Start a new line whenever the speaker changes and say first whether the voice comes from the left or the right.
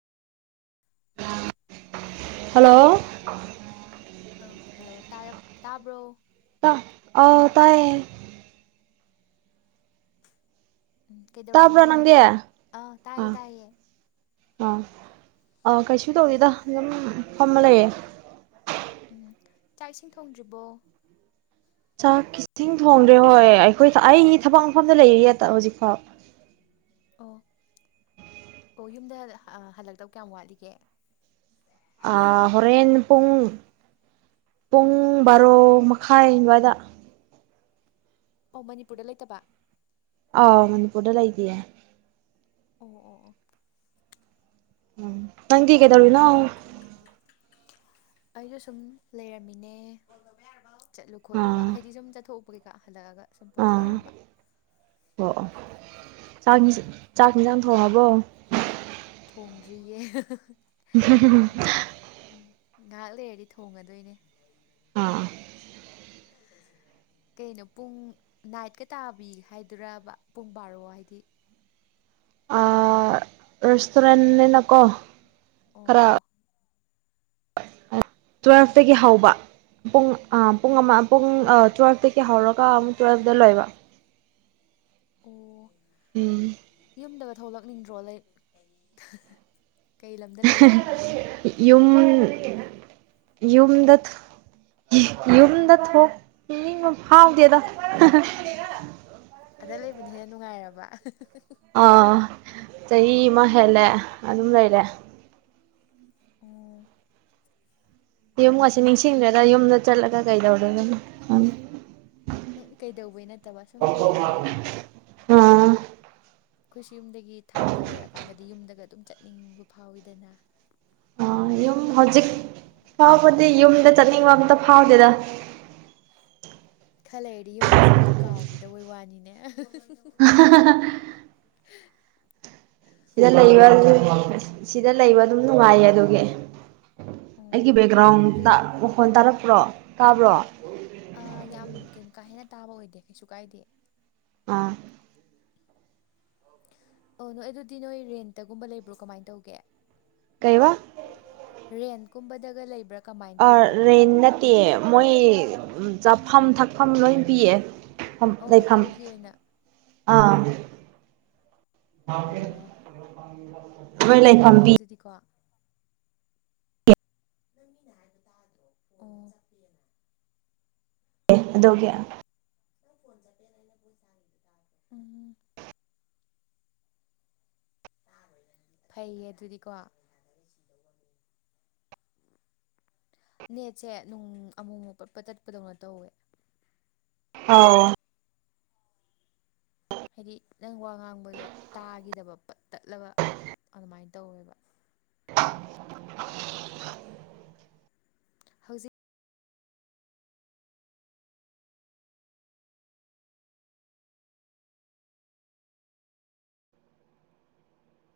right: hello [inaudible]
left: ꯑꯥ hello ꯇꯥꯕ꯭ꯔꯣ
right: ꯑꯥ ꯇꯥꯏꯌꯦ
left: ꯎꯝ
right: ꯇꯥꯕ꯭ꯔꯣ
left: ꯀꯩꯗꯧꯔꯝꯃꯤꯅꯣ
right: ꯅꯪꯗꯤ ꯑꯥ
left: ꯑꯥ ꯇꯥꯏꯌꯦ ꯇꯥꯏꯌꯦ
right: ꯑꯥ ꯑ ꯀꯩꯁꯨ ꯇꯧꯗꯦꯗ ꯑꯗꯨꯝ ꯐꯝꯃ ꯂꯩꯌꯦ
left: ꯎꯝ ꯆꯥꯛ ꯏꯁꯤꯡ ꯊꯣꯡꯗ꯭ꯔꯤꯕꯣ
right: ꯆꯥꯛ ꯏꯁꯤꯡ ꯊꯣꯡꯗ꯭ꯔꯦ ꯍꯣꯏ ꯑꯩꯈꯣꯏ ꯑꯩ ꯊꯕꯛ ꯃꯐꯝꯗ ꯂꯩꯔꯤ ꯍꯧꯖꯤꯛꯐꯥꯎ
left: ꯑꯣ ꯑꯣ ꯌꯨꯝꯗ ꯍꯜꯂꯛꯇꯧ ꯀꯌꯥꯝ ꯋꯥꯠꯂꯤꯒꯦ
right: ꯑꯥ ꯍꯣꯔꯦꯟ ꯄꯨꯡ ꯄꯨꯡ ꯕꯥꯔꯣ ꯃꯈꯥꯏ ꯑꯗꯨꯋꯥꯏꯗ
left: ꯑꯣ ꯃꯅꯤꯄꯨꯔꯗ ꯂꯩꯇꯕ
right: ꯑꯥꯃꯅꯤꯄꯨꯔꯗ ꯂꯩꯇꯤꯌꯦ
left: ꯑꯣ ꯑꯣ ꯑꯣ
right: ꯎꯝ ꯅꯪꯗꯤ ꯀꯩꯗꯧꯔꯤꯅꯣ
left: ꯑꯩꯁꯨ ꯁꯨꯝ ꯂꯩꯔꯝꯃꯤꯅꯦ ꯆꯠꯂꯨ
right: ꯑꯥ
left: ꯈꯣꯠꯂꯨꯕ
right: ꯑꯥ
left: ꯍꯥꯏꯗꯤ ꯁꯨꯝ ꯆꯠꯊꯣꯛꯎꯄ ꯀꯩꯀꯥ ꯍꯜꯂꯛꯑꯒ ꯁꯨꯝ ꯄꯣꯊꯥꯔꯝꯕ
right: ꯑꯣ ꯑꯣ ꯆꯥꯛ
left: ꯎꯝ
right: ꯆꯥꯛ ꯌꯦꯟꯁꯥꯡ ꯊꯣꯡꯉꯕꯣ
left: ꯊꯣꯡꯗ꯭ꯔꯤꯌꯦ
right: [unintelligible]
left: ꯎꯝ ꯉꯥꯏꯍꯥꯛ ꯂꯩꯔꯗꯤ ꯊꯣꯡꯉꯗꯣꯏꯅꯦ
right: ꯑꯥ
left: [unintelligible] ꯀꯩꯅꯣ ꯄꯨꯡ ꯅꯥꯏꯠꯀ ꯇꯥꯕꯤ ꯍꯥꯏꯗꯨꯔꯕ ꯄꯨꯡ ꯕꯥꯔꯣ ꯍꯥꯏꯗꯤ
right: ꯑꯥ ꯔꯦꯁꯇꯨꯔꯦꯟꯅꯤꯅꯀꯣ ꯈꯔ
left: ꯑꯣ
right: ꯇꯨꯋꯦꯜꯐꯇꯒꯤ ꯍꯧꯕ ꯄꯨꯡ ꯄꯨꯡ ꯑꯃ ꯄꯨꯡ
left: ꯑꯣ
right: ꯇꯨꯌꯦꯜꯞꯇꯒꯤ ꯍꯧꯔꯒ ꯑꯃꯨꯛ ꯇꯨꯌꯦꯜꯞꯇ ꯂꯣꯏꯕ
left: ꯑꯣ
right: ꯎꯝ
left: ꯌꯨꯝꯗꯒ ꯊꯣꯛꯂꯛꯅꯤꯡꯗ꯭ꯔꯣ ꯂꯥꯢꯛ
right: ꯌꯨꯝ ꯌꯨꯝꯗ ꯊꯣꯛ ꯌꯨꯝꯗ ꯊꯣꯛꯅꯤꯡꯕ ꯐꯥꯎꯗꯦꯗ
left: ꯑꯗ ꯂꯩꯕꯅ ꯍꯦꯟꯅ ꯅꯨꯡꯉꯥꯏꯔꯕ
right: ꯑꯥ ꯆꯍꯤ ꯑꯃ ꯍꯦꯜꯂꯦ ꯑꯗꯨꯝ ꯂꯩꯔꯦ
left: ꯑꯣ
right: ꯌꯨꯝ ꯉꯁꯤ ꯅꯤꯡꯁꯤꯡꯗ꯭ꯔꯦꯗ ꯌꯨꯝꯗ ꯆꯠꯂꯒ ꯀꯩꯗꯧꯔꯨꯅꯤ [unintelligible]
left: [unintelligible] ꯀꯩꯗꯧꯕꯩ ꯅꯠꯇꯕ ꯁꯨꯝ ꯂꯩꯗꯅ
right: ꯑꯥ
left: ꯑꯩꯈꯣꯏꯁꯨ ꯌꯨꯝꯗꯒꯤ ꯊꯥꯞꯅ ꯂꯩꯔꯛꯑꯀꯥꯟꯗꯗꯤ ꯌꯨꯝꯗꯒ ꯑꯗꯨꯝ ꯆꯠꯅꯤꯡꯕ ꯐꯥꯎꯋꯤꯗꯅ
right: ꯑ ꯌꯨꯝ ꯍꯧꯖꯤꯛ
left: ꯑꯗꯨ
right: ꯐꯥꯎꯕꯗꯤ ꯌꯨꯝꯗ ꯆꯠꯅꯤꯡꯕ ꯑꯝꯇ ꯐꯥꯎꯗꯦꯗ
left: ꯈꯔ ꯂꯩꯔꯗꯤ ꯌꯨꯝꯒꯁꯦ ꯂꯣꯏ ꯀꯥꯎꯈꯤꯗꯕꯩ ꯋꯥꯅꯤꯅꯦ
right: [unintelligible]
left: [unintelligible]
right: ꯁꯤꯗ ꯂꯩꯕ [unintelligible] ꯁꯤꯗ ꯂꯩꯕ ꯑꯗꯨꯝ ꯅꯨꯡꯉꯥꯏꯌꯦ ꯑꯗꯨꯒꯤ ꯑꯩꯒꯤ ꯕꯦꯛꯒ꯭ꯔꯥꯎꯟ
left: ꯑꯗꯨ
right: ꯇ ꯃꯈꯣꯟ ꯇꯥꯔꯛꯄ꯭ꯔꯣ ꯇꯥꯕ꯭ꯔꯣ
left: ꯑ ꯌꯥꯝ ꯀꯩꯅꯣ ꯀꯥ ꯍꯦꯟꯅ ꯇꯥꯕ ꯑꯣꯏꯗꯦ ꯀꯩꯁꯨ ꯀꯥꯏꯗꯦ
right: ꯑꯥ
left: ꯑꯣ ꯅꯣꯏ ꯑꯗꯨꯗꯤ ꯅꯣꯏ ꯔꯦꯟꯇꯒꯨꯝꯕ ꯂꯩꯕ꯭ꯔꯣ ꯀꯃꯥꯏꯅ ꯇꯧꯒꯦ
right: ꯀꯩꯕ
left: ꯔꯦꯟ ꯀꯨꯝꯕꯗꯒ ꯂꯩꯕ꯭ꯔꯥ ꯀꯃꯥꯏꯅ
right: ꯑ
left: ꯇꯧꯒꯦꯕ
right: ꯔꯦꯟ ꯅꯠꯇꯦ ꯃꯣꯏ ꯆꯥꯐꯝ ꯊꯛꯐꯝ ꯂꯣꯏ ꯄꯤꯌꯦ
left: ꯑꯧ
right: ꯂꯩꯐꯝ
left: ꯍꯣꯇꯦꯜꯒꯤ ꯑꯣꯏꯅ
right: ꯑꯥ
left: ꯑꯣ
right: [unintelligible] ꯃꯣꯏ ꯂꯩ ꯐꯝ ꯄꯤ
left: ꯀꯣ ꯅꯪ ꯃꯤꯅ ꯍꯥꯏꯗꯣ ꯇꯥꯗ꯭ꯔꯣ ꯑꯣ
right: [unintelligible] ꯑꯗꯨꯒꯤ
left: [unintelligible] ꯎꯝ [unintelligible] ꯐꯩꯌꯦ ꯑꯗꯨꯗꯤꯀꯣ ꯅꯦꯠꯁꯦ ꯅꯨꯡ ꯑꯃꯨꯛꯃꯨꯛ ꯄꯠꯄꯠ ꯇꯠꯄꯗꯧꯅ ꯇꯧꯋꯦ
right: ꯑꯥꯎ
left: ꯍꯥꯏꯗꯤ ꯅꯪ ꯋꯥ ꯉꯥꯡꯕꯗꯣ ꯇꯥꯈꯤꯗꯕ ꯄꯠ ꯇꯠꯂꯒ ꯑꯗꯨꯃꯥꯏꯅ ꯇꯧꯋꯦꯕ
right: [unintelligible]
left: ꯍꯧꯖꯤꯛ